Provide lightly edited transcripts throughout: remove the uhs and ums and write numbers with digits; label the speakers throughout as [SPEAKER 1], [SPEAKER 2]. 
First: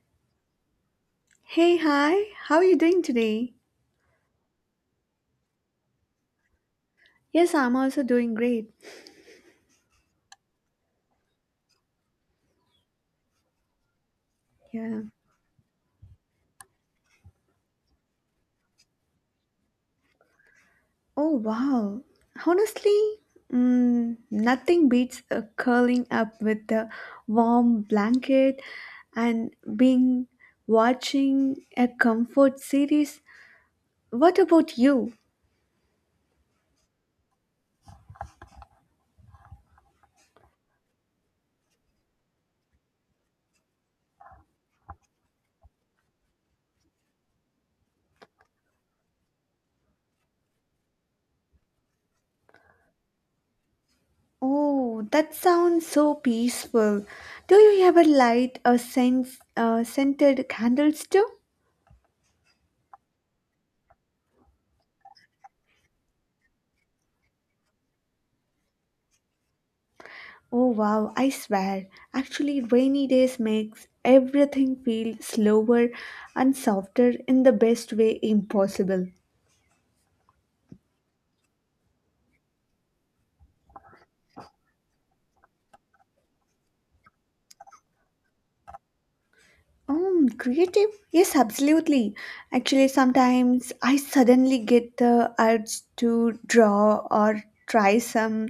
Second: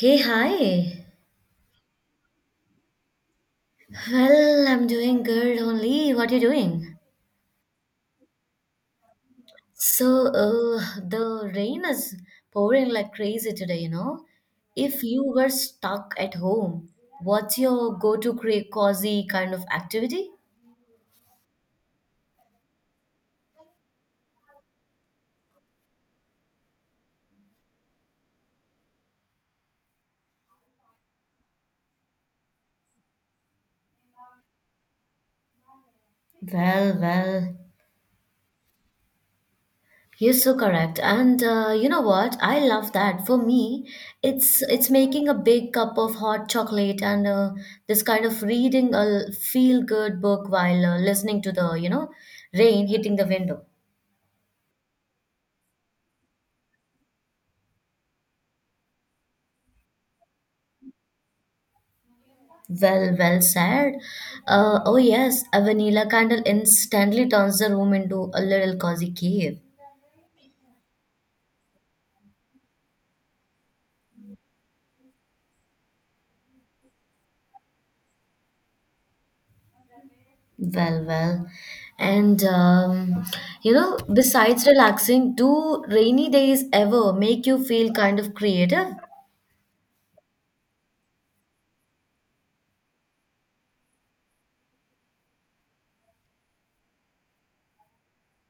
[SPEAKER 1] Hey, hi.
[SPEAKER 2] Hey, hi. How are you doing today?
[SPEAKER 1] Well, I'm doing good only. What you doing?
[SPEAKER 2] Yes, I'm also doing great.
[SPEAKER 1] So, uh, the rain is pouring like crazy today, you know? If
[SPEAKER 2] Yeah.
[SPEAKER 1] you were stuck at home, what's your go-to cozy kind of activity?
[SPEAKER 2] Oh, wow. Honestly, nothing beats curling up with a warm blanket and being watching a comfort series. What about you?
[SPEAKER 1] Well. You're so correct. And you know what? I love that. For me, it's making a big cup of hot chocolate and this kind of reading a feel good book while listening to the, rain hitting the window.
[SPEAKER 2] Oh, that sounds so peaceful. Do you ever light a sense scented candles too?
[SPEAKER 1] Well, well said. Oh yes, a vanilla candle instantly turns the room into a little cozy cave.
[SPEAKER 2] Oh wow, I swear. Actually, rainy days makes everything feel slower and softer in the best way impossible.
[SPEAKER 1] Well. And you know, besides relaxing, do rainy days ever make you feel kind of creative?
[SPEAKER 2] Creative? Yes, absolutely. Actually, sometimes I suddenly get the urge to draw or try some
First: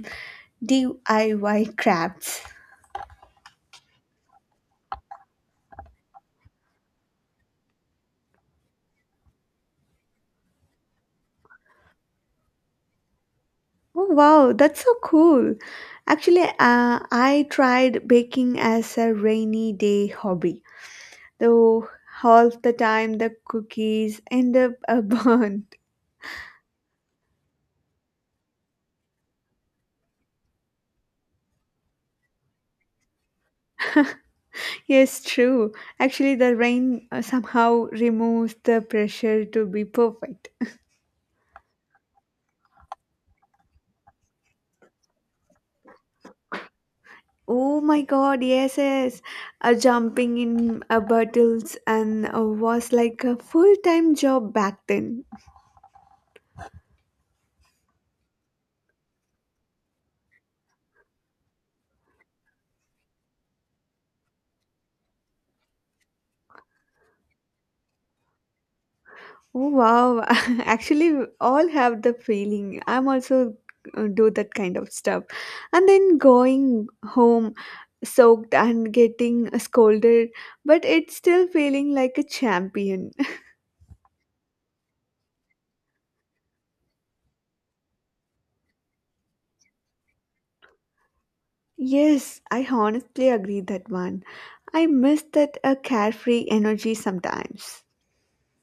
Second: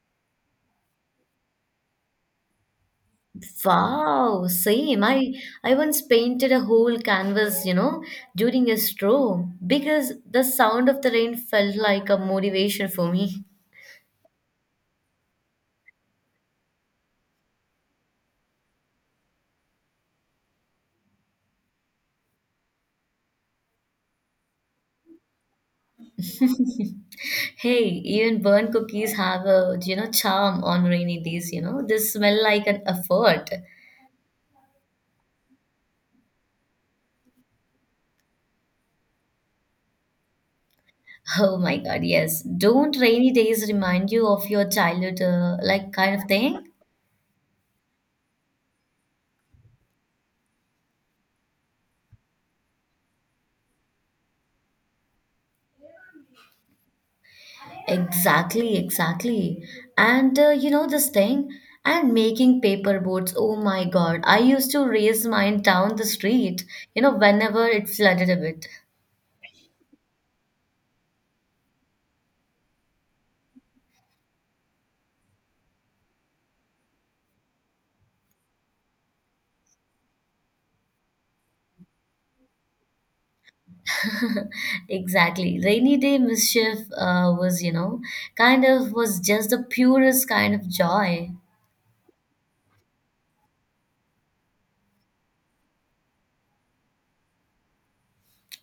[SPEAKER 2] DIY crafts.
[SPEAKER 1] Wow, same. I once painted a whole canvas, you know, during a stroll because the sound of the rain felt like a motivation for me.
[SPEAKER 2] Oh wow, that's so cool. Actually, I tried baking as a rainy day hobby, though all the time the cookies end up a burn.
[SPEAKER 1] Hey, even burnt cookies have a, you know, charm on rainy days, you know. They smell like an effort.
[SPEAKER 2] Yes, true. Actually, the rain somehow removes the pressure to be perfect.
[SPEAKER 1] Oh my God, yes. Don't rainy days remind you of your childhood, like kind of thing?
[SPEAKER 2] Oh my god, yes, yes. Jumping in bottles and was like a full time job back then.
[SPEAKER 1] Exactly, exactly. And you know this thing? And making paper boats. Oh my God. I used to raise mine down the street, you know, whenever it flooded a bit.
[SPEAKER 2] Oh wow, actually, we all have the feeling. I'm also do that kind of stuff. And then going home soaked and getting scolded, but it's still feeling like a champion.
[SPEAKER 1] Exactly. Rainy day mischief was, you know, kind of was just the purest kind of joy.
[SPEAKER 2] Yes, I honestly agree that one. I miss that carefree energy sometimes.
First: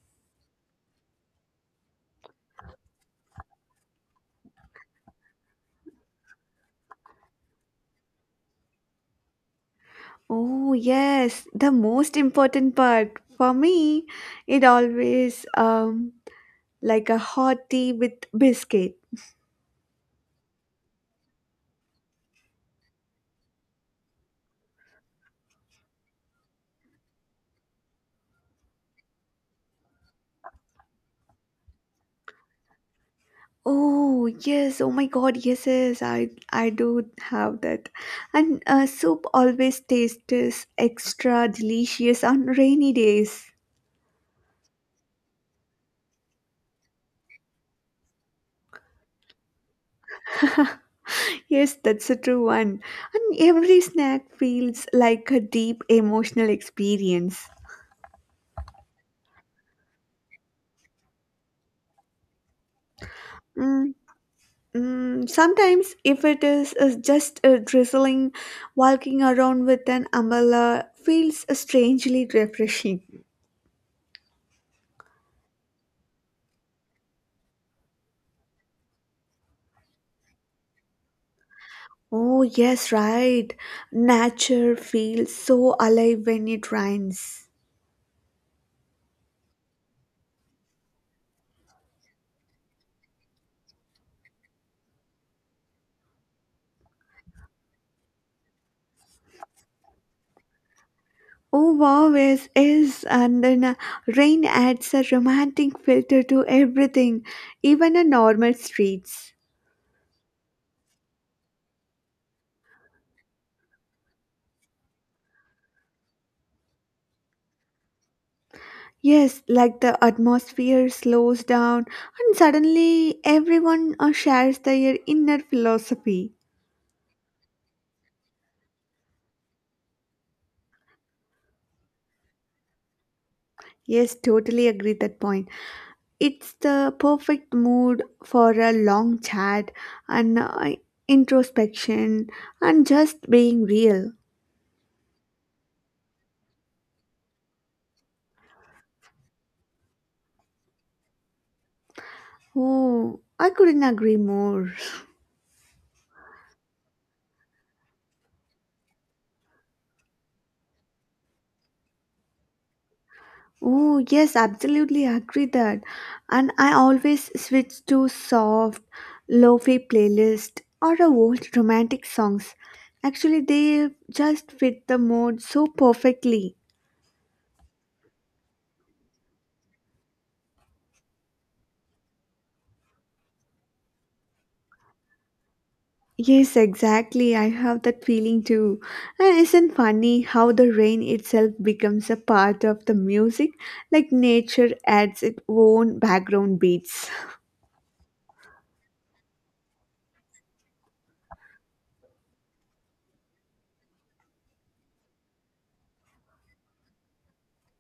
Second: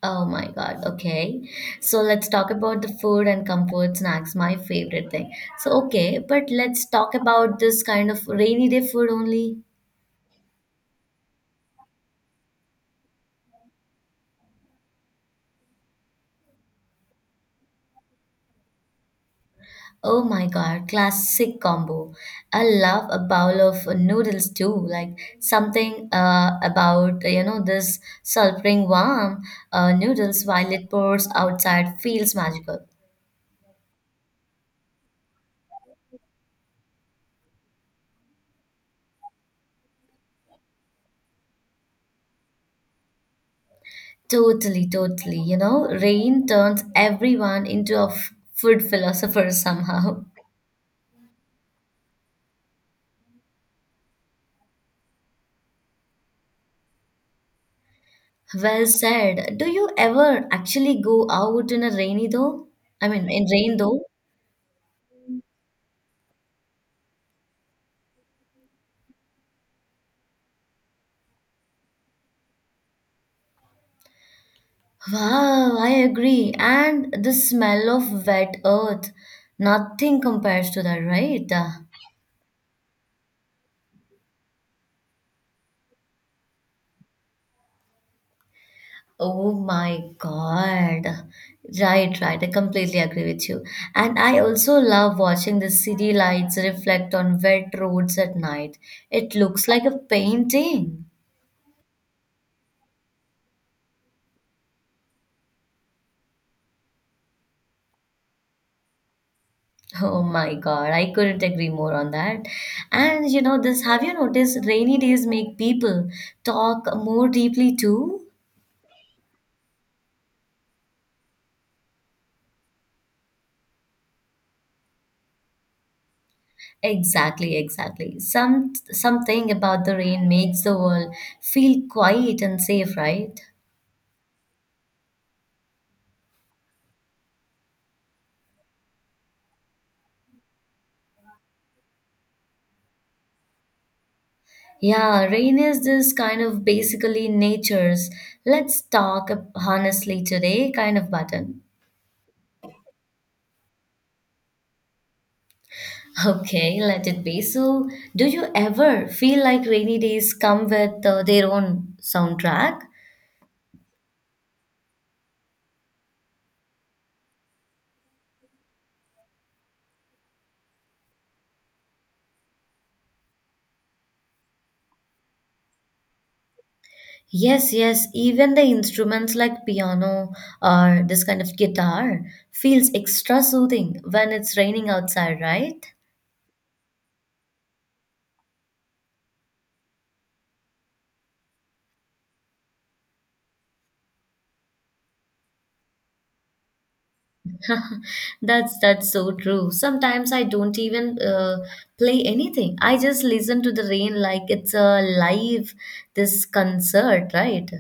[SPEAKER 1] Oh my God. Okay. So let's talk about the food and comfort snacks, my favorite thing. So, okay, but let's talk about this kind of rainy day food only.
[SPEAKER 2] Oh, yes, the most important part for me, it always like a hot tea with biscuit.
[SPEAKER 1] Oh my God, classic combo. I love a bowl of noodles too. Like something about, you know, this sulfuring warm noodles while it pours outside feels magical.
[SPEAKER 2] Oh yes! Oh my God! Yes, yes, I do have that, and soup always tastes extra delicious on rainy days.
[SPEAKER 1] Totally, totally. You know, rain turns everyone into a food philosopher somehow.
[SPEAKER 2] Yes, that's a true one, and every snack feels like a deep emotional experience.
[SPEAKER 1] Well said. Do you ever actually go out in a rainy though? I mean, in rain
[SPEAKER 2] Mm,
[SPEAKER 1] though?
[SPEAKER 2] sometimes, if it is just drizzling, walking around with an umbrella feels strangely refreshing.
[SPEAKER 1] Wow, I agree. And the smell of wet earth, nothing compares to that, right?
[SPEAKER 2] Oh, yes, right. Nature feels so alive when it rains.
[SPEAKER 1] Oh my God. Right, right. I completely agree with you. And I also love watching the city lights reflect on wet roads at night. It looks like a painting.
[SPEAKER 2] Oh, wow, yes, yes. And then rain adds a romantic filter to everything, even a normal streets.
[SPEAKER 1] Oh my God, I couldn't agree more on that. And you know, this have you noticed rainy days make people talk more deeply too?
[SPEAKER 2] Yes, like the atmosphere slows down, and suddenly everyone shares their inner philosophy.
[SPEAKER 1] Exactly, exactly. Something about the rain makes the world feel quiet and safe, right?
[SPEAKER 2] Yes, totally agree that point. It's the perfect mood for a long chat and introspection and just being real.
[SPEAKER 1] Yeah, rain is this kind of basically nature's let's talk honestly today kind of button.
[SPEAKER 2] Oh, I couldn't agree more.
[SPEAKER 1] Okay, let it be. So, do you ever feel like rainy days come with their own soundtrack?
[SPEAKER 2] Oh, yes, absolutely agree that. And I always switch to soft, lo-fi playlist or a old romantic songs. Actually, they just fit the mood so perfectly.
[SPEAKER 1] Yes, yes, even the instruments like piano or this kind of guitar feels extra soothing when it's raining outside, right?
[SPEAKER 2] Yes, exactly. I have that feeling too. And isn't funny how the rain itself becomes a part of the music, like nature adds its own background beats.
[SPEAKER 1] That's so true. Sometimes I don't even play anything. I just listen to the rain like it's a live this concert, right?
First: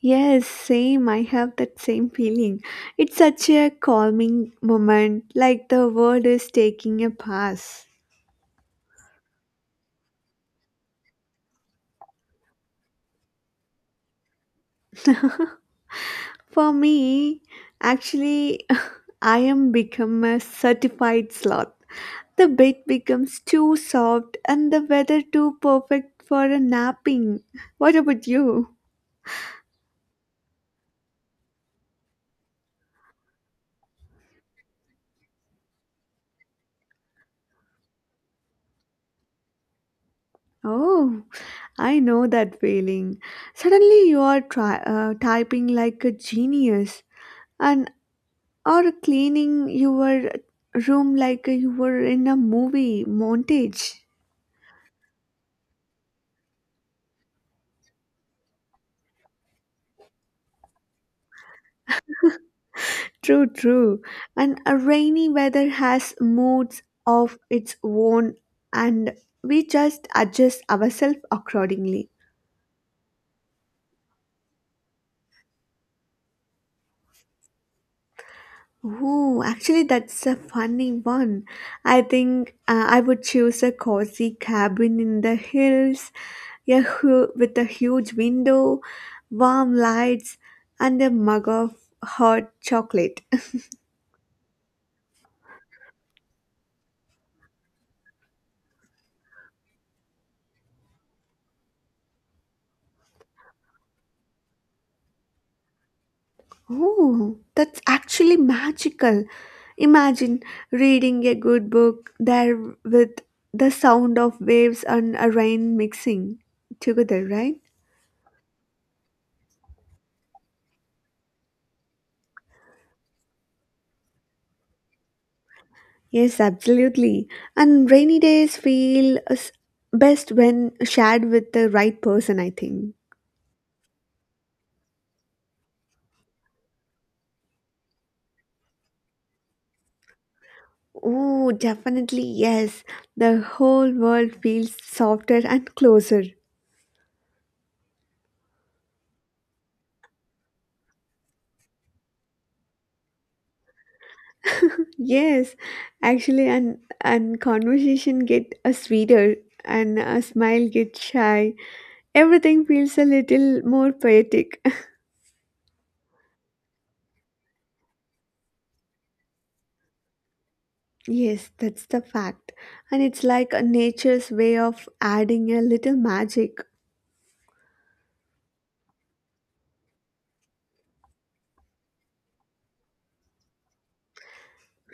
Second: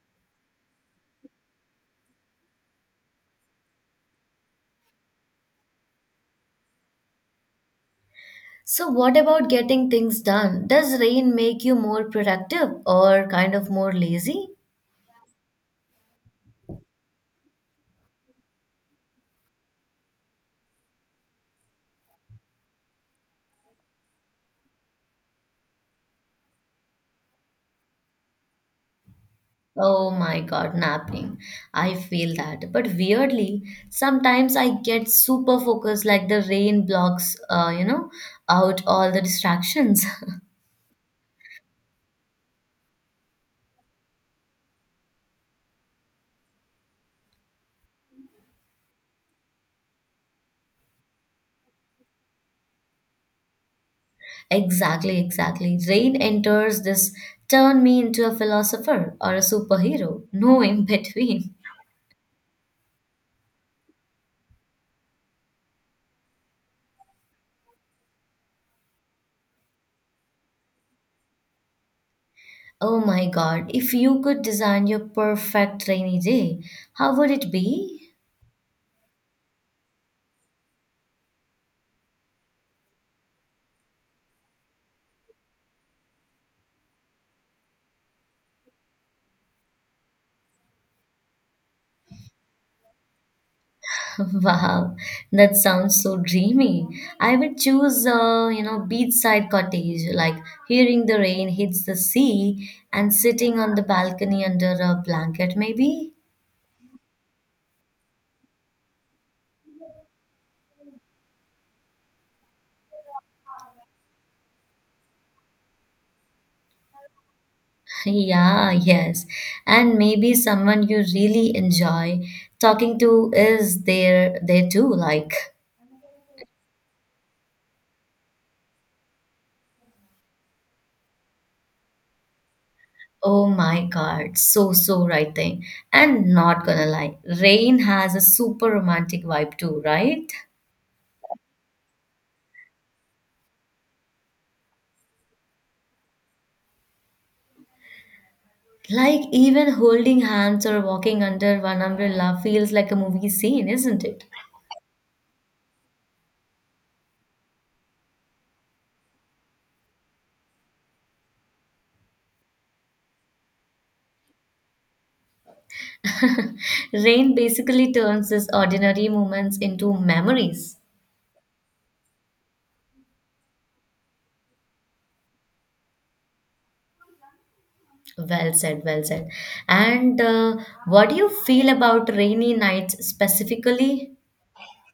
[SPEAKER 2] Yes, same. I have that same feeling. It's such a calming moment, like the world is taking a pass.
[SPEAKER 1] So what about getting things done? Does rain make you more productive or kind of more lazy?
[SPEAKER 2] For me, actually, I am become a certified sloth. The bed becomes too soft and the weather too perfect for a napping. What about you?
[SPEAKER 1] Oh my God, napping. I feel that. But weirdly, sometimes I get super focused like the rain blocks, you know, out all the distractions.
[SPEAKER 2] Oh, I know that feeling. Suddenly you are typing like a genius and or cleaning your room like you were in a movie montage.
[SPEAKER 1] Exactly, exactly. Rain enters this turn me into a philosopher or a superhero. No in between.
[SPEAKER 2] True, true. And a rainy weather has moods of its own and we just adjust ourselves accordingly.
[SPEAKER 1] Oh my God, if you could design your perfect rainy day, how would it be?
[SPEAKER 2] Oh, actually, that's a funny one. I think I would choose a cozy cabin in the hills, a with a huge window, warm lights, and a mug of hot chocolate.
[SPEAKER 1] Wow, that sounds so dreamy. I would choose a, you know, beachside cottage, like hearing the rain hits the sea and sitting on the balcony under a blanket, maybe.
[SPEAKER 2] Oh, that's actually magical. Imagine reading a good book there with the sound of waves and a rain mixing together, right?
[SPEAKER 1] Yeah, yes. And maybe someone you really enjoy talking to is there too, like,
[SPEAKER 2] Yes, absolutely. And rainy days best when shared with the right person, I think.
[SPEAKER 1] oh my God, so so right thing. And not gonna lie, rain has a super romantic vibe too, right?
[SPEAKER 2] Oh, definitely, yes. The whole world feels softer and closer.
[SPEAKER 1] Like even holding hands or walking under one umbrella feels like a movie scene, isn't it?
[SPEAKER 2] Yes, actually, and conversation get a sweeter, and a smile get shy. Everything feels a little more poetic.
[SPEAKER 1] Rain basically turns these ordinary moments into memories.
[SPEAKER 2] Yes, that's the fact, and it's like a nature's way of adding a little magic.
[SPEAKER 1] Well said, well said. And what do you feel about rainy nights specifically?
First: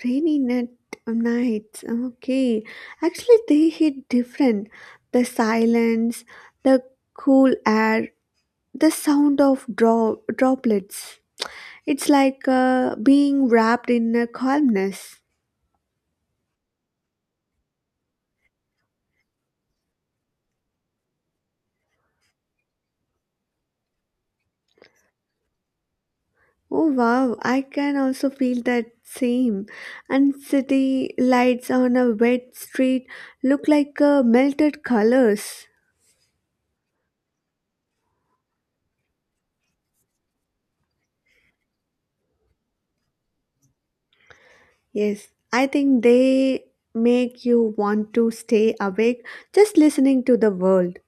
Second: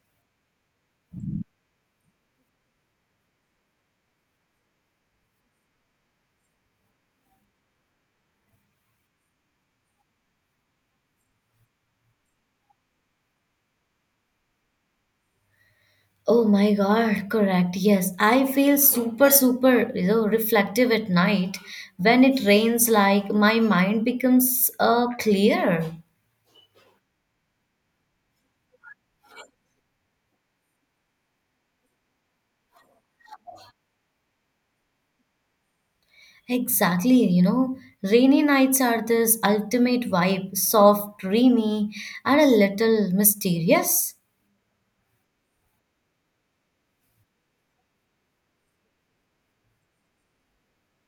[SPEAKER 2] Rainy net nights. Okay. Actually, they hit different. The silence, the cool air, the sound of droplets. It's like being wrapped in a calmness.
[SPEAKER 1] Oh my God, correct. Yes, I feel super, super, you know, reflective at night. When it rains, like my mind becomes clear.
[SPEAKER 2] Oh wow, I can also feel that same. And city lights on a wet street look like melted colors.
[SPEAKER 1] Exactly, you know, rainy nights are this ultimate vibe, soft, dreamy, and a little mysterious.
[SPEAKER 2] Yes, I think they make you want to stay awake just listening to the world.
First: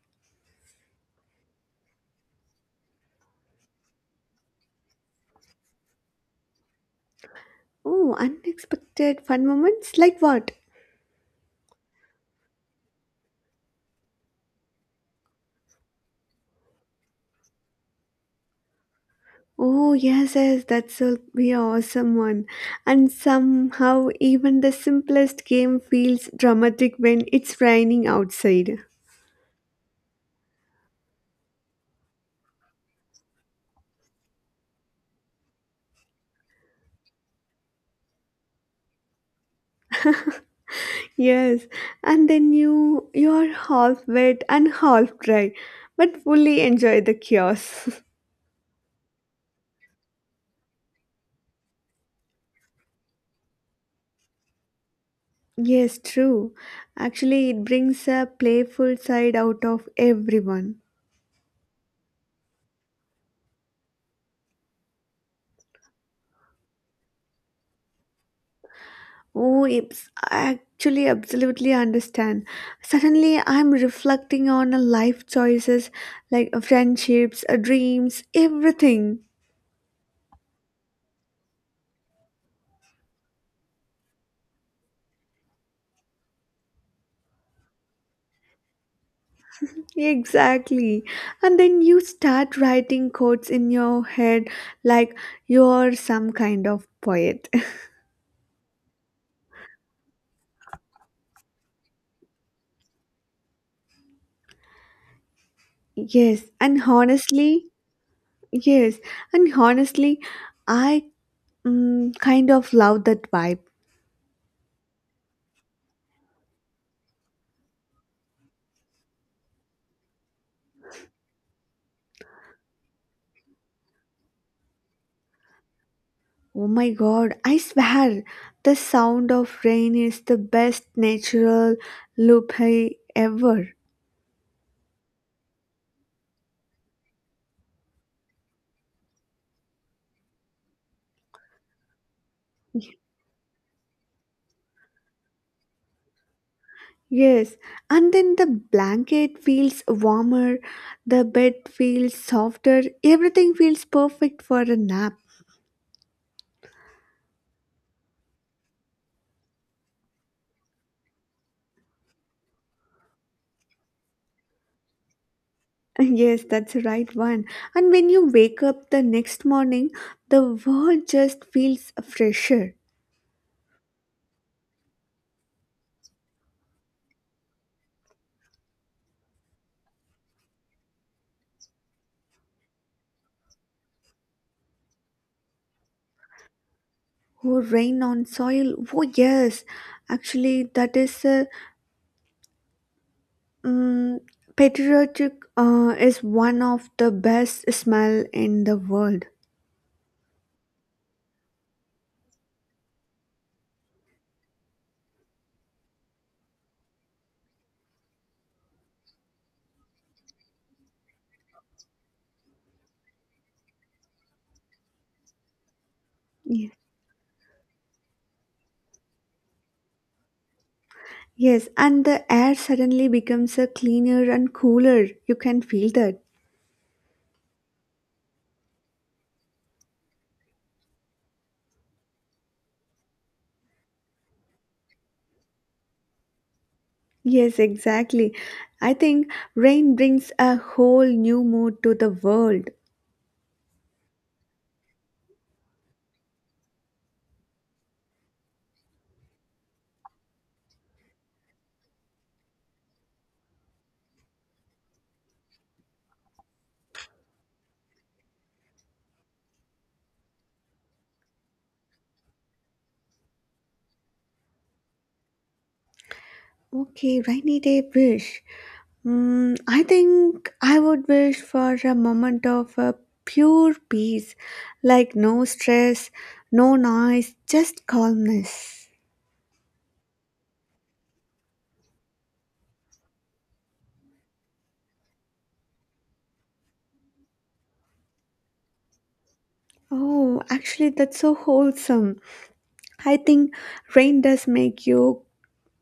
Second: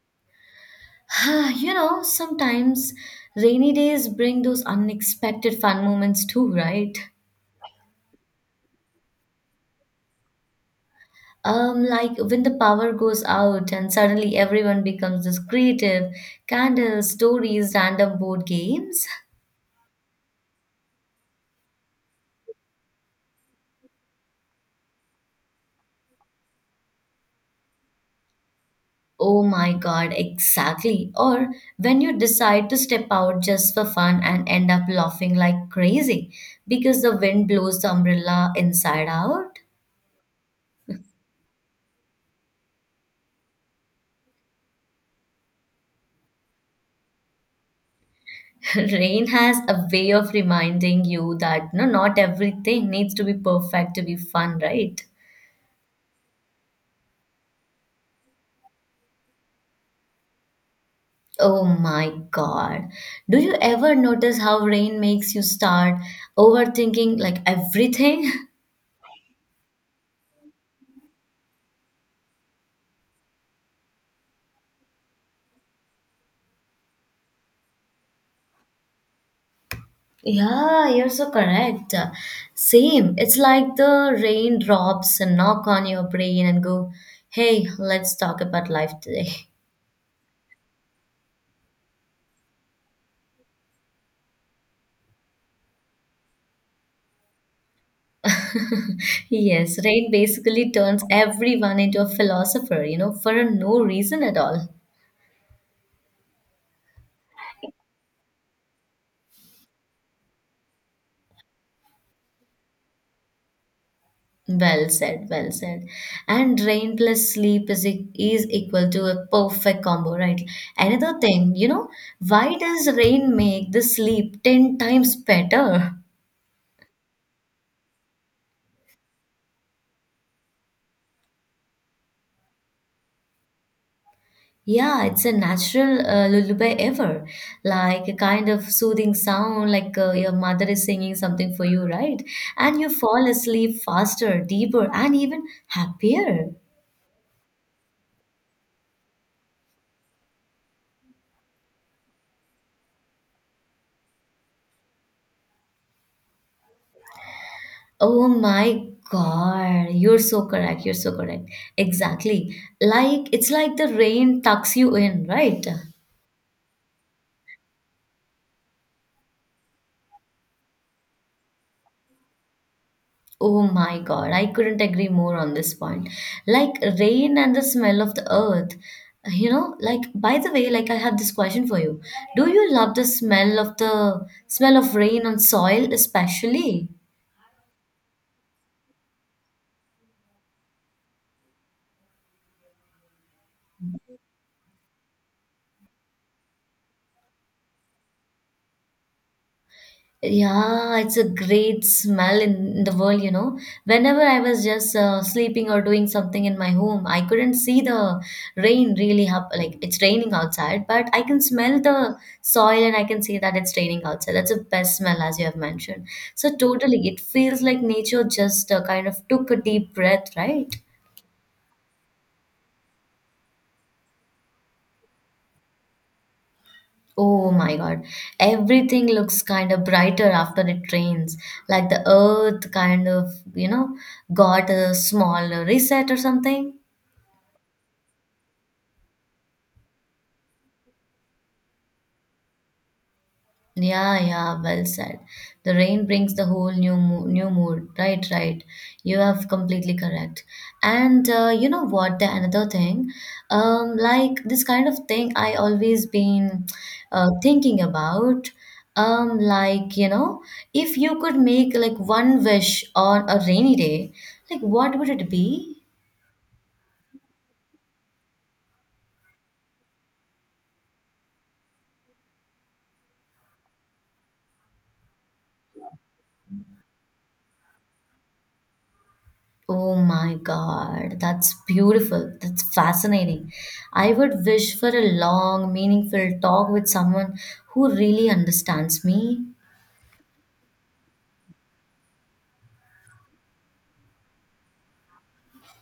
[SPEAKER 1] You know, sometimes rainy days bring those unexpected fun moments too, right?
[SPEAKER 2] Oh, unexpected fun moments like what?
[SPEAKER 1] Like when the power goes out and suddenly everyone becomes this creative, candles, stories, random board games.
[SPEAKER 2] Oh, yes, yes, that's will be an awesome one. And somehow, even the simplest game feels dramatic when it's raining outside.
[SPEAKER 1] Oh my god, exactly. Or when you decide to step out just for fun and end up laughing like crazy because the wind blows the umbrella inside out.
[SPEAKER 2] Yes, and then you're half wet and half dry, but fully enjoy the chaos.
[SPEAKER 1] Rain has a way of reminding you that no, not everything needs to be perfect to be fun, right?
[SPEAKER 2] Yes, true. Actually, it brings a playful side out of everyone.
[SPEAKER 1] Oh my God. Do you ever notice how rain makes you start overthinking like everything?
[SPEAKER 2] Oh, it's I actually absolutely understand. Suddenly, I'm reflecting on a life choices like friendships, dreams, everything.
[SPEAKER 1] Yeah, you're so correct. Same. It's like the rain drops and knock on your brain and go, hey, let's talk about life today.
[SPEAKER 2] Exactly. And then you start writing quotes in your head like you're some kind of poet.
[SPEAKER 1] Yes, rain basically turns everyone into a philosopher, you know, for no reason at all.
[SPEAKER 2] Yes, and honestly, yes, and honestly, I kind of love that vibe.
[SPEAKER 1] Well said, well said. And rain plus sleep is equal to a perfect combo, right? Another thing, you know, why does rain make the sleep 10 times better?
[SPEAKER 2] Oh my god, I swear, the sound of rain is the best natural loop ever.
[SPEAKER 1] Yeah, it's a natural lullaby ever, like a kind of soothing sound, like your mother is singing something for you, right? And you fall asleep faster, deeper, and even happier.
[SPEAKER 2] Yes, and then the blanket feels warmer, the bed feels softer, everything feels perfect for a nap.
[SPEAKER 1] Oh my God, you're so correct. You're so correct. Exactly. Like it's like the rain tucks you in, right?
[SPEAKER 2] Yes, that's the right one. And when you wake up the next morning, the world just feels fresher.
[SPEAKER 1] Oh my God, I couldn't agree more on this point. Like rain and the smell of the earth. You know, like by the way, like I have this question for you. Do you love the smell of rain on soil especially?
[SPEAKER 2] Oh, rain on soil. Oh, yes. Actually, that is a Mm, patriotic is one of the best smell in the world.
[SPEAKER 1] Yeah, it's a great smell in the world, you know. Whenever I was just sleeping or doing something in my home, I couldn't see the rain really hap like it's raining outside, but I can smell the soil and I can see that it's raining outside. That's the best smell, as you have mentioned. So
[SPEAKER 2] Yes.
[SPEAKER 1] totally, it feels like nature just kind of took a deep breath, right?
[SPEAKER 2] Yes, and the air suddenly becomes a cleaner and cooler. You can feel that.
[SPEAKER 1] Oh my God. Everything looks kind of brighter after it rains. Like the earth kind of, you know, got a small reset or something.
[SPEAKER 2] Yes, exactly. I think rain brings a whole new mood to the world.
[SPEAKER 1] Yeah, yeah, well said. The rain brings the whole new mo new mood. Right, right. You have completely correct. And you know what? The another thing, like this kind of thing, I always been thinking about. Like you know, if you could make like one wish on a rainy day, like what would it be?
[SPEAKER 2] Okay, rainy day wish. Mm, I think I would wish for a moment of pure peace, like no stress, no noise, just calmness.
[SPEAKER 1] Oh my God, that's beautiful. That's fascinating. I would wish for a long, meaningful talk with someone who really understands me.
[SPEAKER 2] Oh, actually, that's so wholesome. I think rain does make you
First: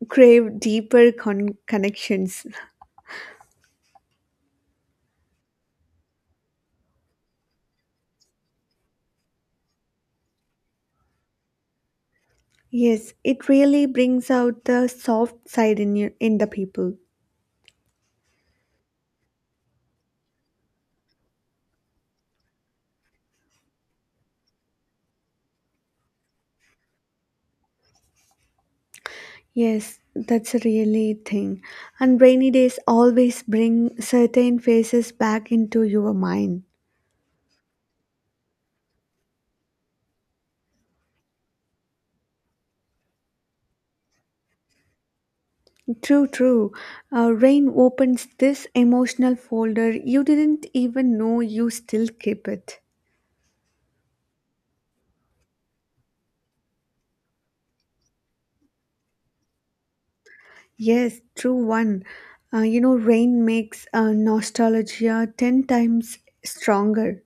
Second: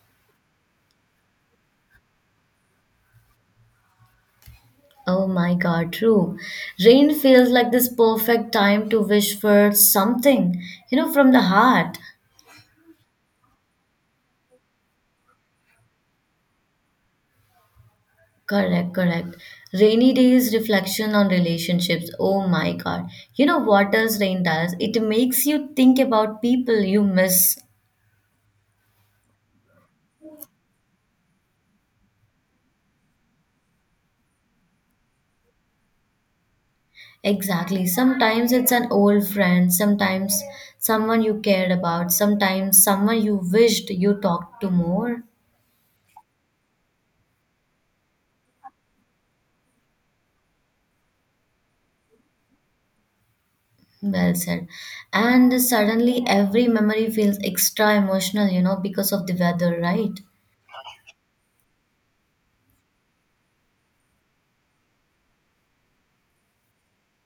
[SPEAKER 2] crave deeper connections.
[SPEAKER 1] Oh my God, true. Rain feels like this perfect time to wish for something, you know, from the heart.
[SPEAKER 2] Yes, it really brings out the soft side in you in the people.
[SPEAKER 1] Correct, correct. Rainy days reflection on relationships. Oh my God. You know what does rain does? It makes you think about people you miss.
[SPEAKER 2] Yes, that's a really thing. And rainy days always bring certain faces back into your mind.
[SPEAKER 1] Exactly. Sometimes it's an old friend, sometimes someone you cared about, sometimes someone you wished you talked to more.
[SPEAKER 2] True, true. Rain opens this emotional folder you didn't even know you still keep it.
[SPEAKER 1] Well said. And suddenly every memory feels extra emotional, you know, because of the weather, right?
[SPEAKER 2] Yes, true one. You know, rain makes nostalgia 10 times stronger.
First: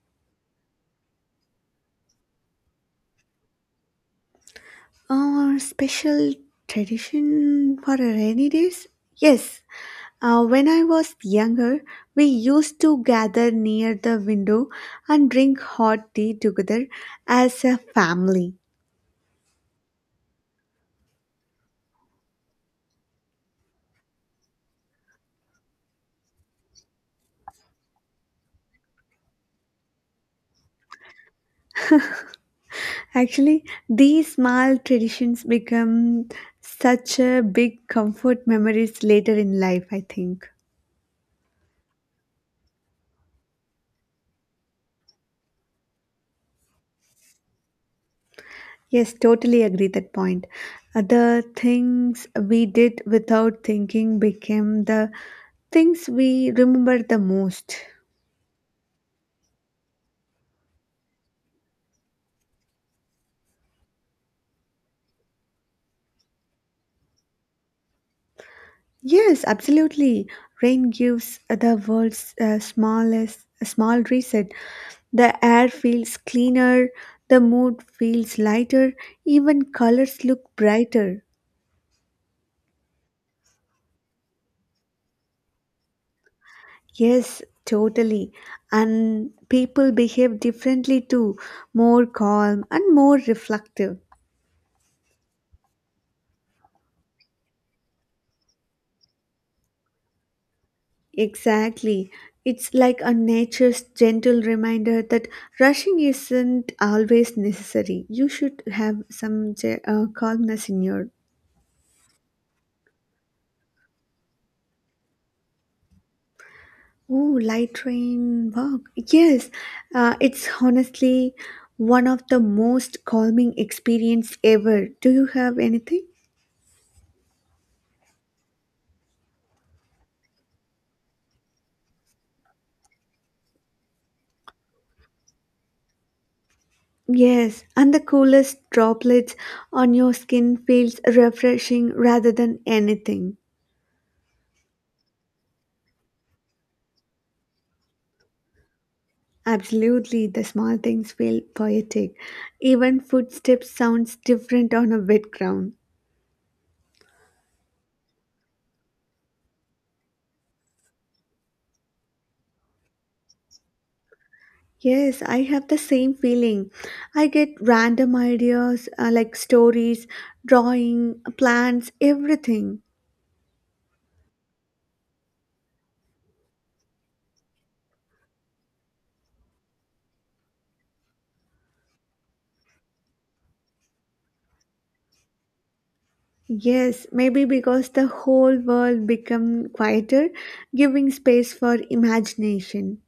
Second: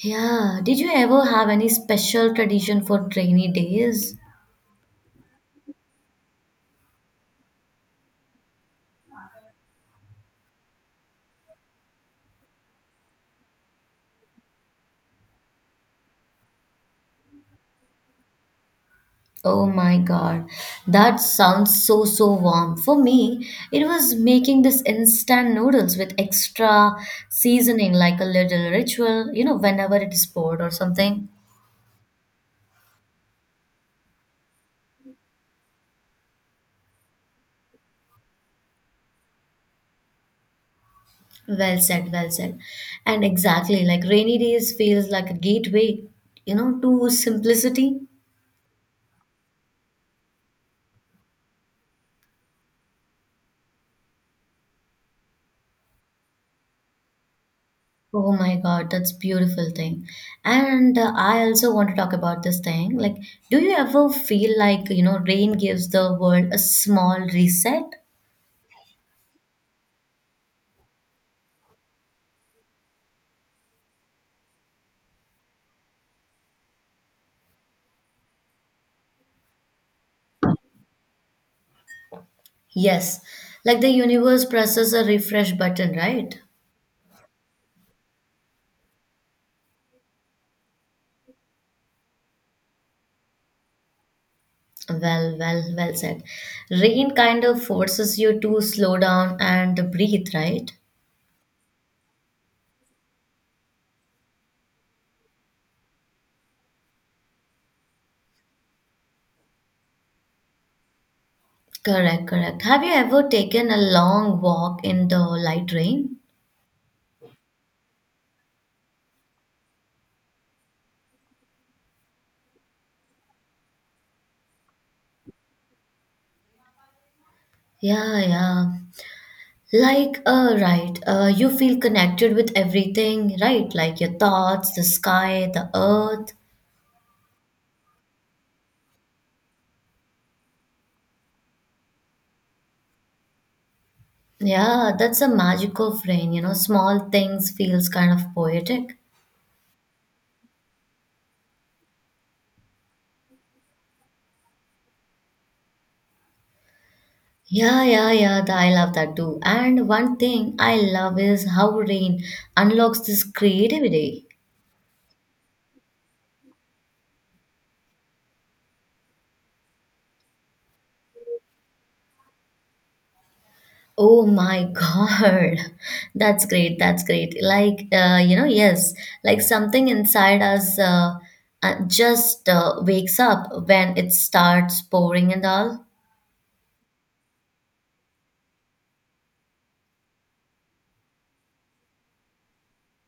[SPEAKER 1] Yeah. Did you ever have any special tradition for rainy days?
[SPEAKER 2] Our special tradition for a rainy days? Yes. When I was younger, we used to gather near the window and drink hot tea together as a family.
[SPEAKER 1] Oh my God, that sounds so so warm. For me, it was making this instant noodles with extra seasoning, like a little ritual, you know, whenever it is poured or something.
[SPEAKER 2] Actually, these small traditions become such a big comfort memories later in life, I think.
[SPEAKER 1] Well said, well said. And exactly, like rainy days feels like a gateway, you know, to simplicity.
[SPEAKER 2] Yes, totally agree that point. The things we did without thinking became the things we remember the most.
[SPEAKER 1] Oh my God, that's beautiful thing. And I also want to talk about this thing. Like, do you ever feel like, you know, rain gives the world a small reset?
[SPEAKER 2] Yes, absolutely. Rain gives the world's smallest a small reset. The air feels cleaner, the mood feels lighter, even colors look brighter.
[SPEAKER 1] Yes, like the universe presses a refresh button, right?
[SPEAKER 2] Yes, totally. And people behave differently too, more calm and more reflective.
[SPEAKER 1] Well, well, well said. Rain kind of forces you to slow down and breathe, right?
[SPEAKER 2] Exactly. It's like a nature's gentle reminder that rushing isn't always necessary. You should have some calmness in your.
[SPEAKER 1] Correct, correct. Have you ever taken a long walk in the light rain?
[SPEAKER 2] Oh, light train walk. Yes, it's honestly one of the most calming experience ever. Do you have anything?
[SPEAKER 1] Yeah, yeah. Like, right, you feel connected with everything, right? Like your thoughts, the sky, the earth.
[SPEAKER 2] Yes, and the coolest droplets on your skin feels refreshing rather than anything.
[SPEAKER 1] Yeah, that's a magic of rain, you know, small things feels kind of poetic.
[SPEAKER 2] Absolutely, the small things feel poetic. Even footsteps sounds different on a wet ground.
[SPEAKER 1] Yeah, yeah, yeah. I love that too. And one thing I love is how rain unlocks this creativity.
[SPEAKER 2] Yes, I have the same feeling. I get random ideas like stories, drawing, plans, everything.
[SPEAKER 1] Oh my God. That's great. That's great. Like, you know, yes, like something inside us just wakes up when it starts pouring and all.
[SPEAKER 2] Yes, maybe because the whole world become quieter, giving space for imagination.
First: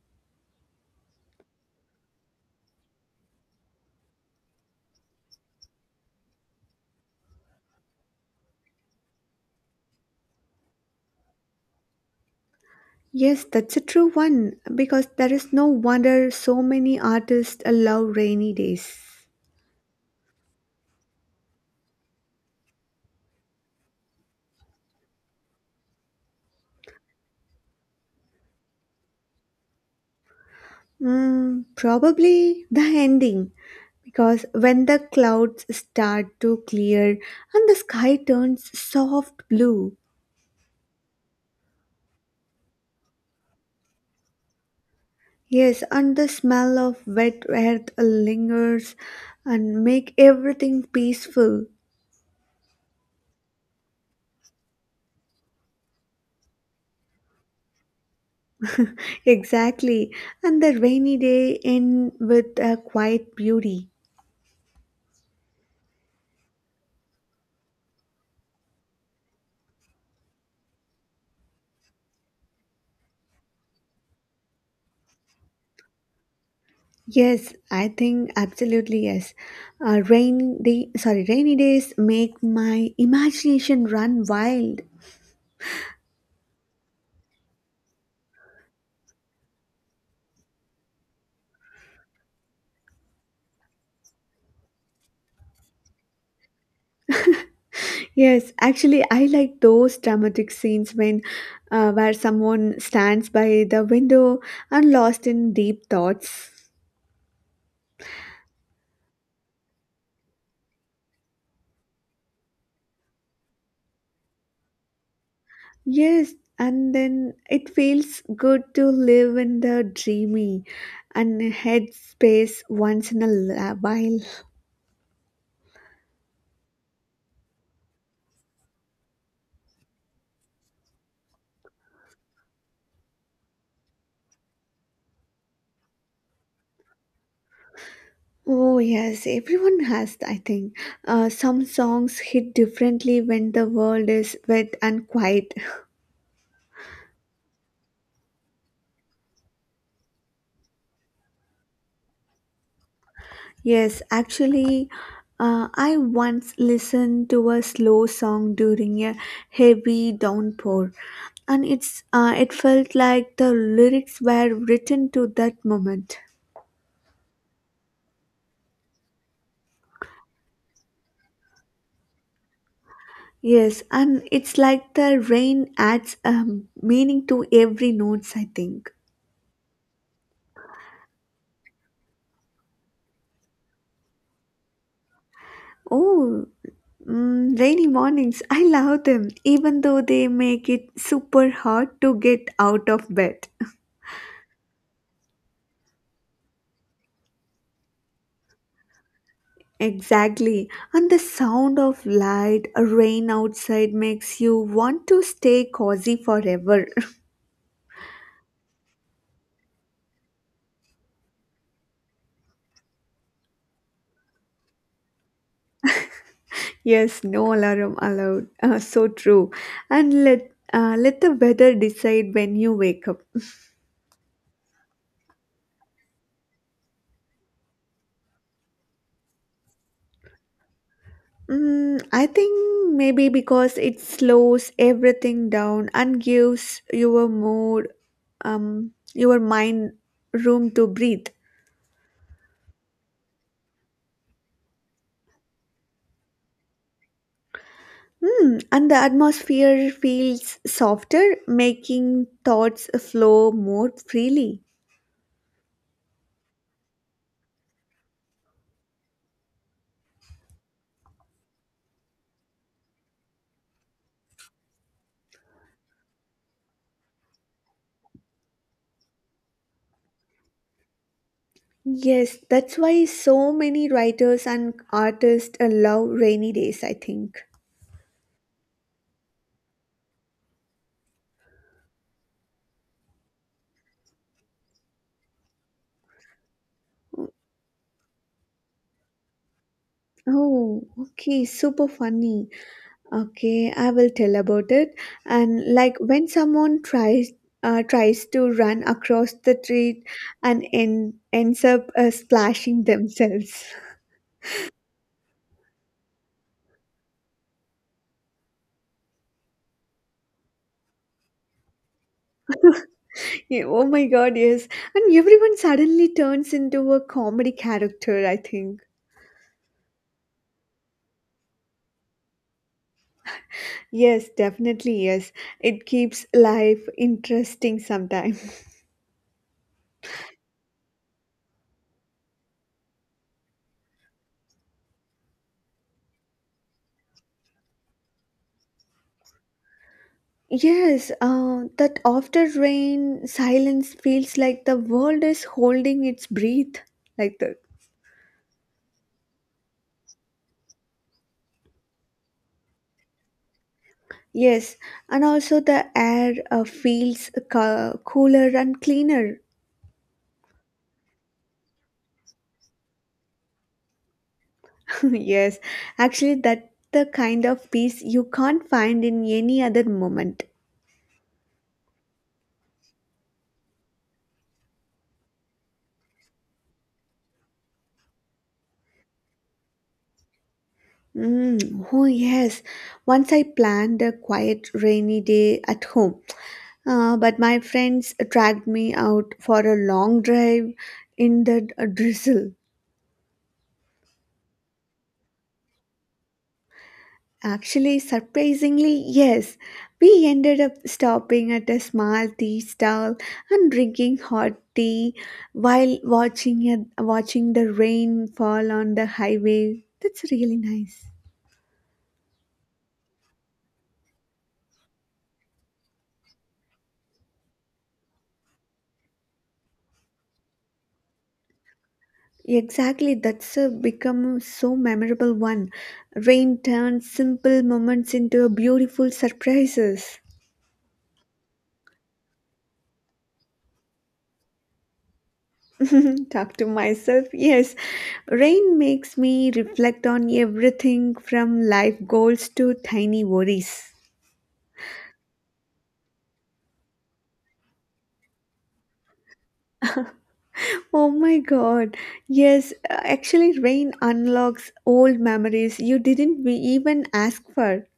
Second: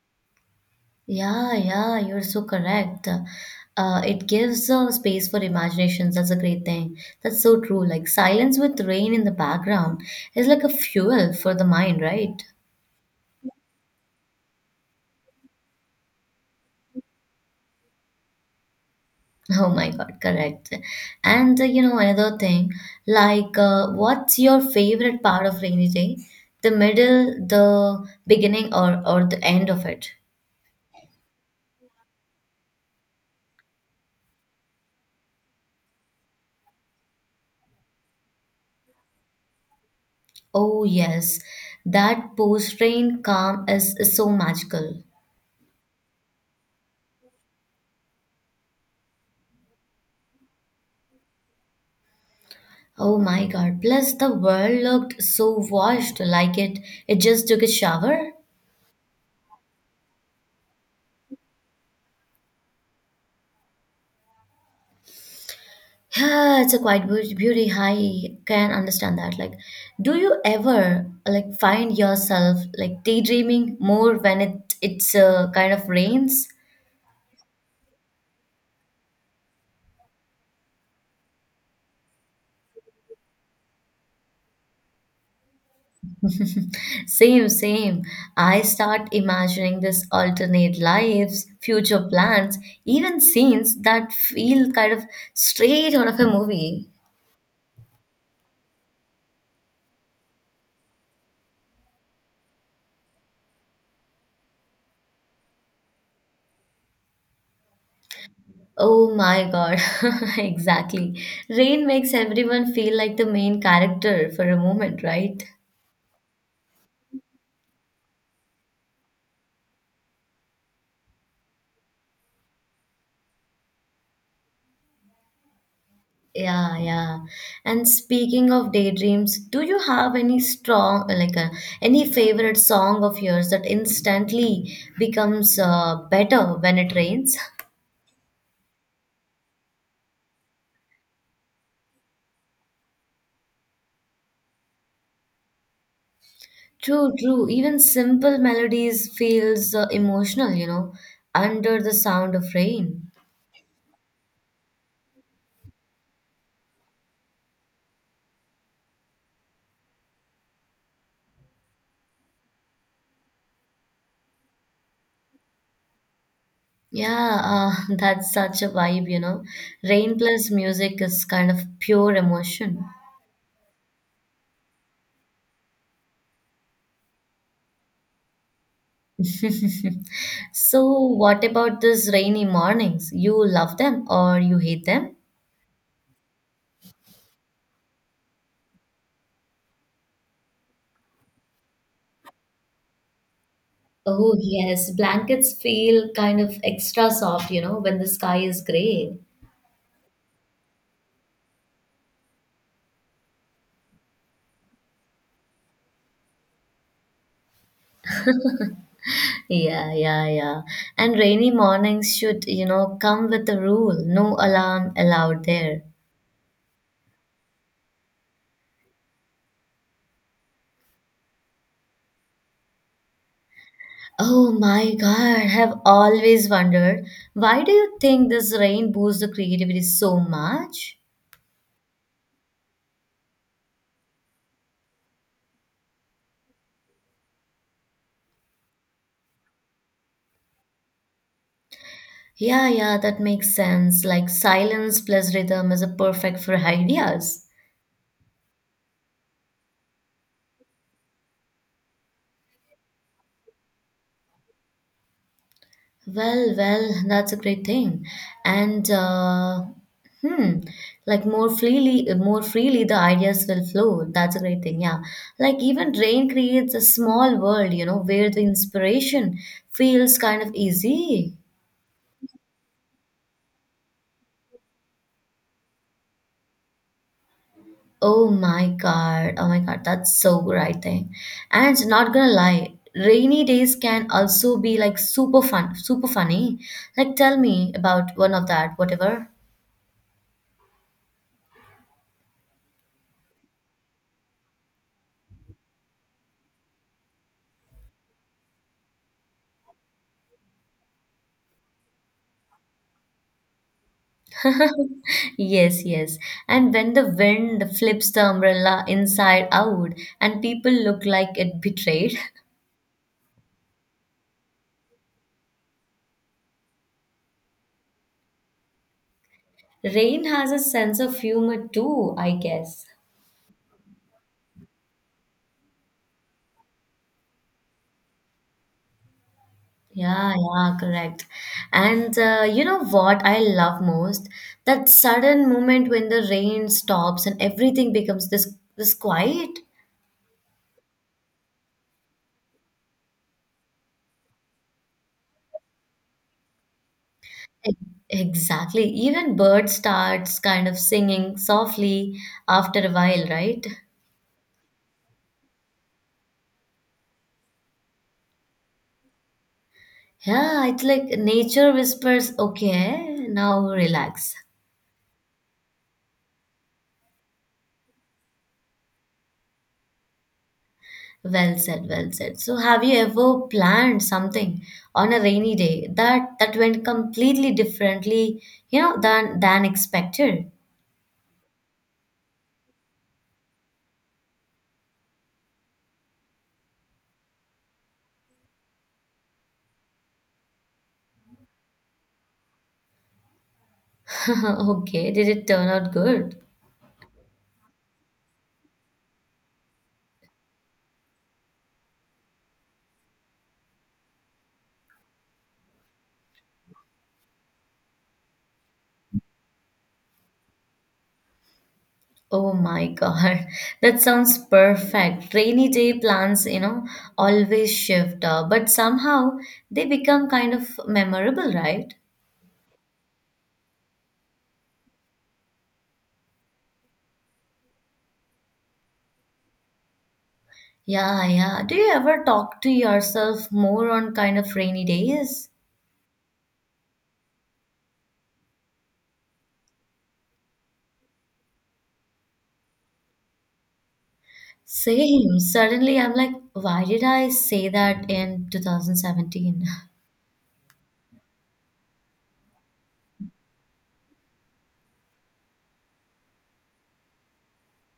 [SPEAKER 1] Yeah, yeah, you're so correct. It gives space for imaginations. That's a great thing. That's so true. Like silence with rain in the background is like a fuel for the mind, right?
[SPEAKER 2] Yes, that's a true one because there is no wonder so many artists love rainy days.
[SPEAKER 1] Oh my God, correct. And you know another thing, like what's your favorite part of rainy day? The middle, the beginning, or the end of it?
[SPEAKER 2] Mm, probably the ending, because when the clouds start to clear and the sky turns soft blue.
[SPEAKER 1] Oh yes, that post-rain calm is so magical.
[SPEAKER 2] Yes, and the smell of wet earth lingers and make everything peaceful.
[SPEAKER 1] Oh my god. Plus the world looked so washed like it just took a shower.
[SPEAKER 2] Exactly, and the rainy day end with a quiet beauty.
[SPEAKER 1] Yeah, it's a beauty. I can understand that. Like, do you ever like find yourself like daydreaming more when it's kind of rains?
[SPEAKER 2] Yes, I think absolutely yes. Rainy days make my imagination run wild.
[SPEAKER 1] Same, same. I start imagining this alternate lives, future plans, even scenes that feel kind of straight out of a movie.
[SPEAKER 2] Yes, actually, I like those dramatic scenes when where someone stands by the window and lost in deep thoughts.
[SPEAKER 1] Oh my God, exactly. Rain makes everyone feel like the main character for a moment, right?
[SPEAKER 2] Yes, and then it feels good to live in the dreamy and headspace once in a while.
[SPEAKER 1] Yeah, yeah. And speaking of daydreams, do you have any strong, any favorite song of yours that instantly becomes better when it rains?
[SPEAKER 2] Oh yes, everyone has, I think. Some songs hit differently when the world is wet and quiet.
[SPEAKER 1] True, true. Even simple melodies feels emotional, under the sound of rain.
[SPEAKER 2] Yes, actually, I once listened to a slow song during a heavy downpour, and it felt like the lyrics were written to that moment.
[SPEAKER 1] Yeah, that's such a vibe, Rain plus music is kind of pure emotion.
[SPEAKER 2] Yes, and it's like the rain adds meaning to every notes, I think.
[SPEAKER 1] So, what about these rainy mornings? You love them or you hate them?
[SPEAKER 2] Oh, mm, rainy mornings, I love them, even though they make it super hard to get out of bed.
[SPEAKER 1] Oh, yes. Blankets feel kind of extra soft, when the sky is gray.
[SPEAKER 2] Exactly. And the sound of light, rain outside makes you want to stay cozy forever.
[SPEAKER 1] Yeah, yeah, yeah. And rainy mornings should, come with a rule, no alarm allowed there.
[SPEAKER 2] Yes, no alarm allowed. So true. And let the weather decide when you wake up.
[SPEAKER 1] Oh my God, I've always wondered why do you think this rain boosts the creativity so much?
[SPEAKER 2] Mm, I think maybe because it slows everything down and gives your mood, your mind room to breathe.
[SPEAKER 1] Yeah, yeah, that makes sense. Like silence plus rhythm is a perfect for ideas.
[SPEAKER 2] Hmm, and the atmosphere feels softer, making thoughts flow more freely.
[SPEAKER 1] Well, well, that's a great thing. And uh, hmm, like more freely the ideas will flow. That's a great thing. Yeah, like even rain creates a small world, where the inspiration feels kind of easy.
[SPEAKER 2] Yes, that's why so many writers and artists love rainy days, I think.
[SPEAKER 1] Oh my God. Oh my God. That's so right thing. And not gonna lie, rainy days can also be like super fun, super funny. Like tell me about one of that, whatever.
[SPEAKER 2] Oh, okay, super funny. Okay, I will tell about it. And like when someone tries to run across the street and ends up splashing themselves.
[SPEAKER 1] Yes, yes. And when the wind flips the umbrella inside out and people look like it betrayed.
[SPEAKER 2] Yeah, oh my god, yes. And everyone suddenly turns into a comedy character, I think.
[SPEAKER 1] Rain has a sense of humor too, I guess.
[SPEAKER 2] Yes, definitely, yes. It keeps life interesting sometimes.
[SPEAKER 1] Yeah, yeah, correct. And you know what I love most? That sudden moment when the rain stops and everything becomes this quiet.
[SPEAKER 2] Yes, that after rain, silence feels like the world is holding its breath, like that.
[SPEAKER 1] E- Exactly. Even birds starts kind of singing softly after a while, right?
[SPEAKER 2] Yes, and also the air feels cooler and cleaner.
[SPEAKER 1] Yeah, it's like nature whispers, okay, now relax.
[SPEAKER 2] Yes, actually, that the kind of peace you can't find in any other moment.
[SPEAKER 1] Well said, well said. So have you ever planned something on a rainy day that went completely differently, than expected?
[SPEAKER 2] Mm, oh, yes. Once I planned a quiet rainy day at home, but my friends dragged me out for a long drive in the drizzle.
[SPEAKER 1] Okay, did it turn out good?
[SPEAKER 2] Actually, surprisingly, yes. We ended up stopping at a small tea stall and drinking hot tea while watching the rain fall on the highway. That's really nice.
[SPEAKER 1] Oh my God, that sounds perfect. Rainy day plans, always shift, but somehow they become kind of memorable, right?
[SPEAKER 2] Exactly, that's a become so memorable one. Rain turns simple moments into beautiful surprises.
[SPEAKER 1] Yeah, yeah. Do you ever talk to yourself more on kind of rainy days?
[SPEAKER 2] Talk to myself. Yes, rain makes me reflect on everything from life goals to tiny worries.
[SPEAKER 1] Same. Suddenly, I'm like, why did I say that in 2017?
[SPEAKER 2] Oh my god. Yes, actually, rain unlocks old memories you didn't even ask for.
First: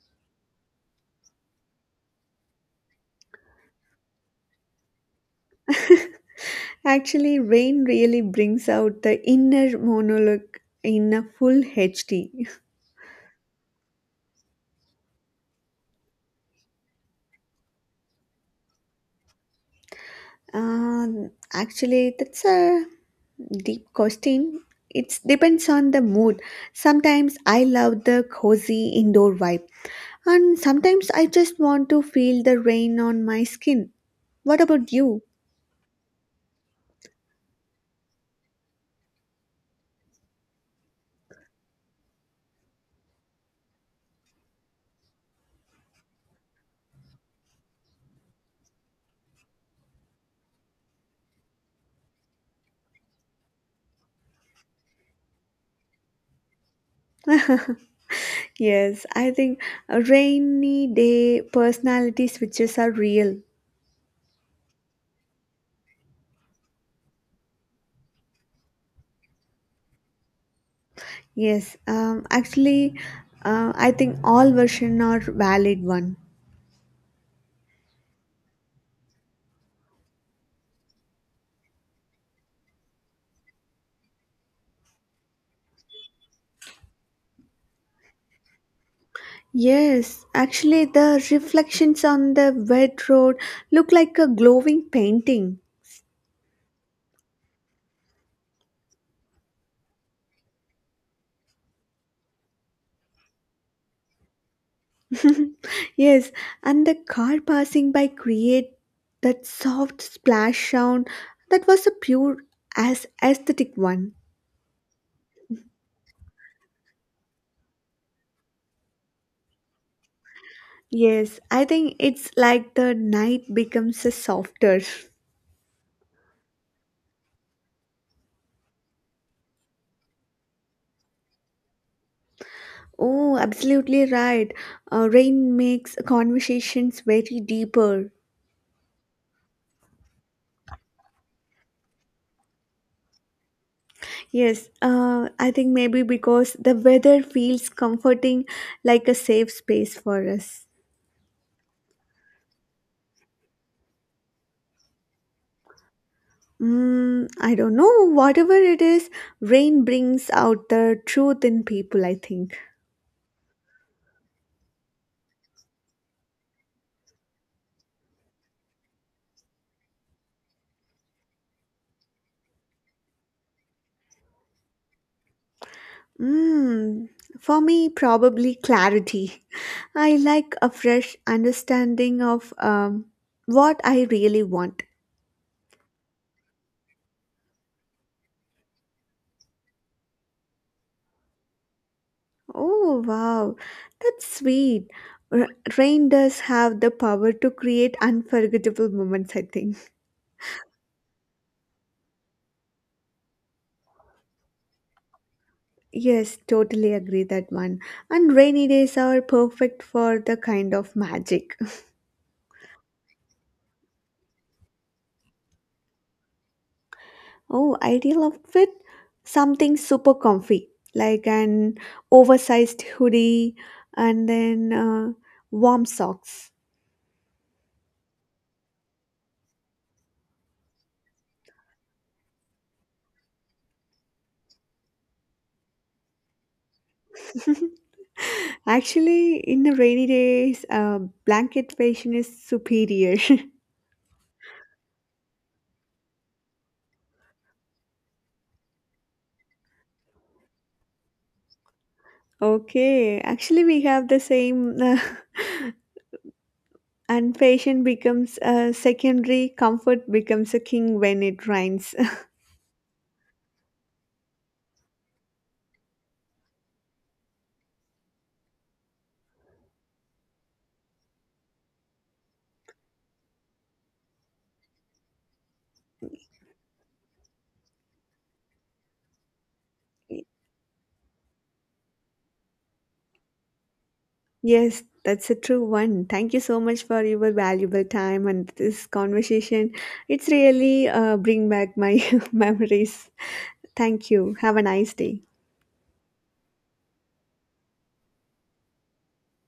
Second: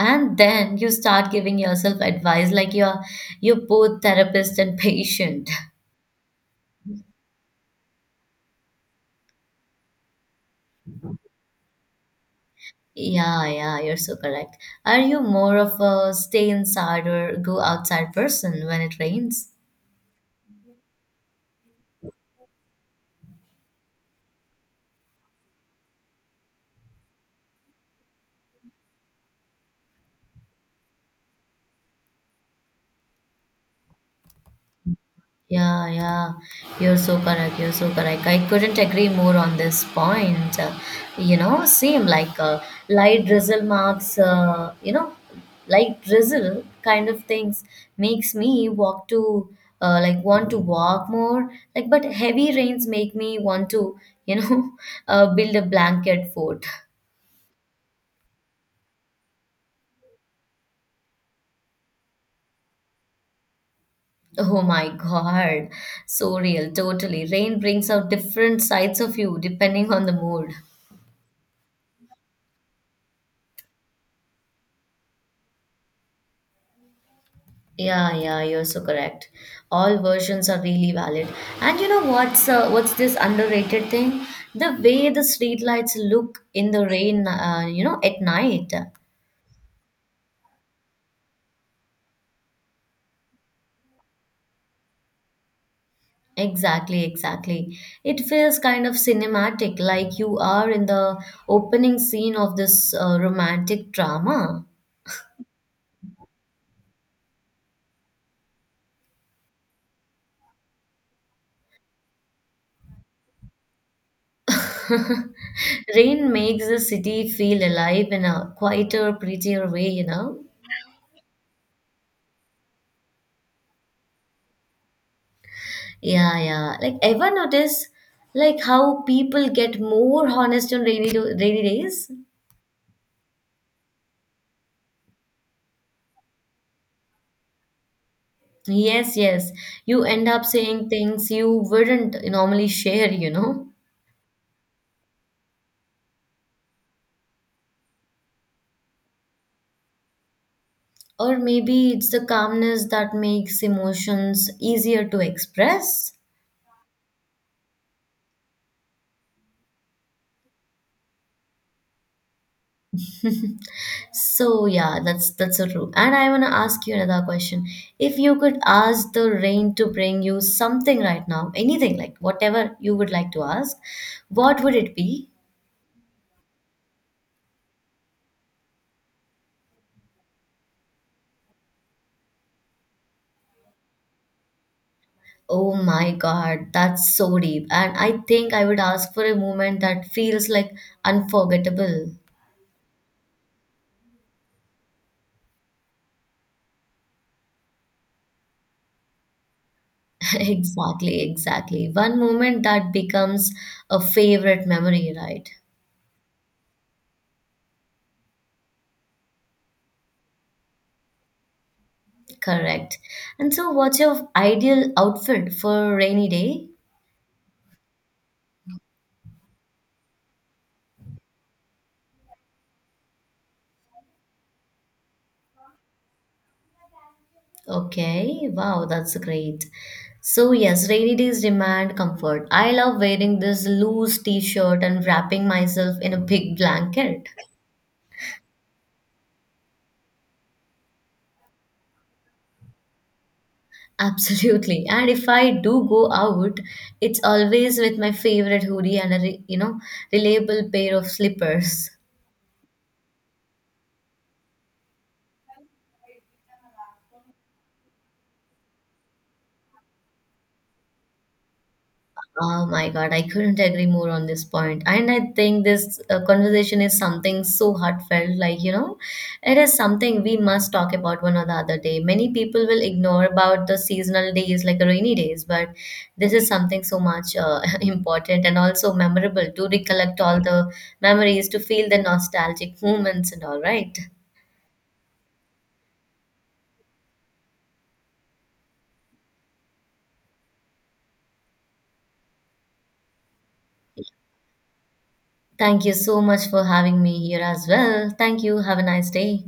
[SPEAKER 1] And then you start giving yourself advice like you're both therapist and patient.
[SPEAKER 2] Actually, rain really brings out the inner monologue in a full HD.
[SPEAKER 1] Yeah, yeah, you're so correct. Are you more of a stay inside or go outside person when it rains?
[SPEAKER 2] Actually, that's a deep question. It depends on the mood. Sometimes I love the cozy indoor vibe, and sometimes I just want to feel the rain on my skin. What about you?
[SPEAKER 1] Yeah, yeah, you're so correct. You're so correct. I couldn't agree more on this point. Same like light drizzle marks, light drizzle kind of things makes me walk to, like, want to walk more. Like, but heavy rains make me want to, you know, build a blanket fort.
[SPEAKER 2] Yes, I think a rainy day personality switches are real.
[SPEAKER 1] Oh my God. So real, totally. Rain brings out different sides of you depending on the mood.
[SPEAKER 2] Yes, I think all version are valid one.
[SPEAKER 1] Yeah, yeah, you're so correct. All versions are really valid. And you know what's this underrated thing? The way the streetlights look in the rain, at night.
[SPEAKER 2] Yes, actually, the reflections on the wet road look like a glowing painting.
[SPEAKER 1] Exactly, exactly. It feels kind of cinematic, like you are in the opening scene of this romantic drama.
[SPEAKER 2] Yes, and the car passing by create that soft splash sound that was a pure as aesthetic one.
[SPEAKER 1] Rain makes the city feel alive in a quieter, prettier way,
[SPEAKER 2] Yes, I think it's like the night becomes a softer.
[SPEAKER 1] Yeah, yeah. Like, ever notice like how people get more honest on rainy days?
[SPEAKER 2] Oh, absolutely right. Rain makes conversations very deeper.
[SPEAKER 1] Yes, yes. You end up saying things you wouldn't normally share, you know?
[SPEAKER 2] Yes, I think maybe because the weather feels comforting like a safe space for us.
[SPEAKER 1] Or maybe it's the calmness that makes emotions easier to express.
[SPEAKER 2] Mm, I don't know. Whatever it is, rain brings out the truth in people, I think.
[SPEAKER 1] So yeah, that's so true. And I want to ask you another question. If you could ask the rain to bring you something right now, anything like whatever you would like to ask, what would it be?
[SPEAKER 2] Mm, for me, probably clarity. I like a fresh understanding of what I really want.
[SPEAKER 1] Oh my God, that's so deep. And I think I would ask for a moment that feels like unforgettable.
[SPEAKER 2] Oh, wow. That's sweet. R- rain does have the power to create unforgettable moments, I think.
[SPEAKER 1] Exactly, exactly. One moment that becomes a favorite memory, right?
[SPEAKER 2] Yes, totally agree that one. And rainy days are perfect for the kind of magic.
[SPEAKER 1] Correct. And so, what's your ideal outfit for rainy day?
[SPEAKER 2] Oh, ideal outfit? Something super comfy, like an oversized hoodie and then warm socks.
[SPEAKER 1] Okay, wow, that's great. So, yes, rainy days demand comfort. I love wearing this loose t shirt and wrapping myself in a big blanket.
[SPEAKER 2] Actually, in the rainy days, blanket fashion is superior.
[SPEAKER 1] Absolutely. And if I do go out, it's always with my favorite hoodie and a, reliable pair of slippers.
[SPEAKER 2] Okay, actually, we have the same. And patient becomes a secondary comfort becomes a king when it rains.
[SPEAKER 1] Oh my God, I couldn't agree more on this point. And I think this conversation is something so heartfelt. Like, you know, it is something we must talk about one or the other day. Many people will ignore about the seasonal days, like rainy days, but this is something so much important and also memorable to recollect all the memories, to feel the nostalgic moments and all, right?
[SPEAKER 2] Yes, that's a true one. Thank you so much for your valuable time and this conversation. It's really bring back my memories. Thank you, have a nice day.
[SPEAKER 1] Thank you so much for having me here as well. Thank you. Have a nice day.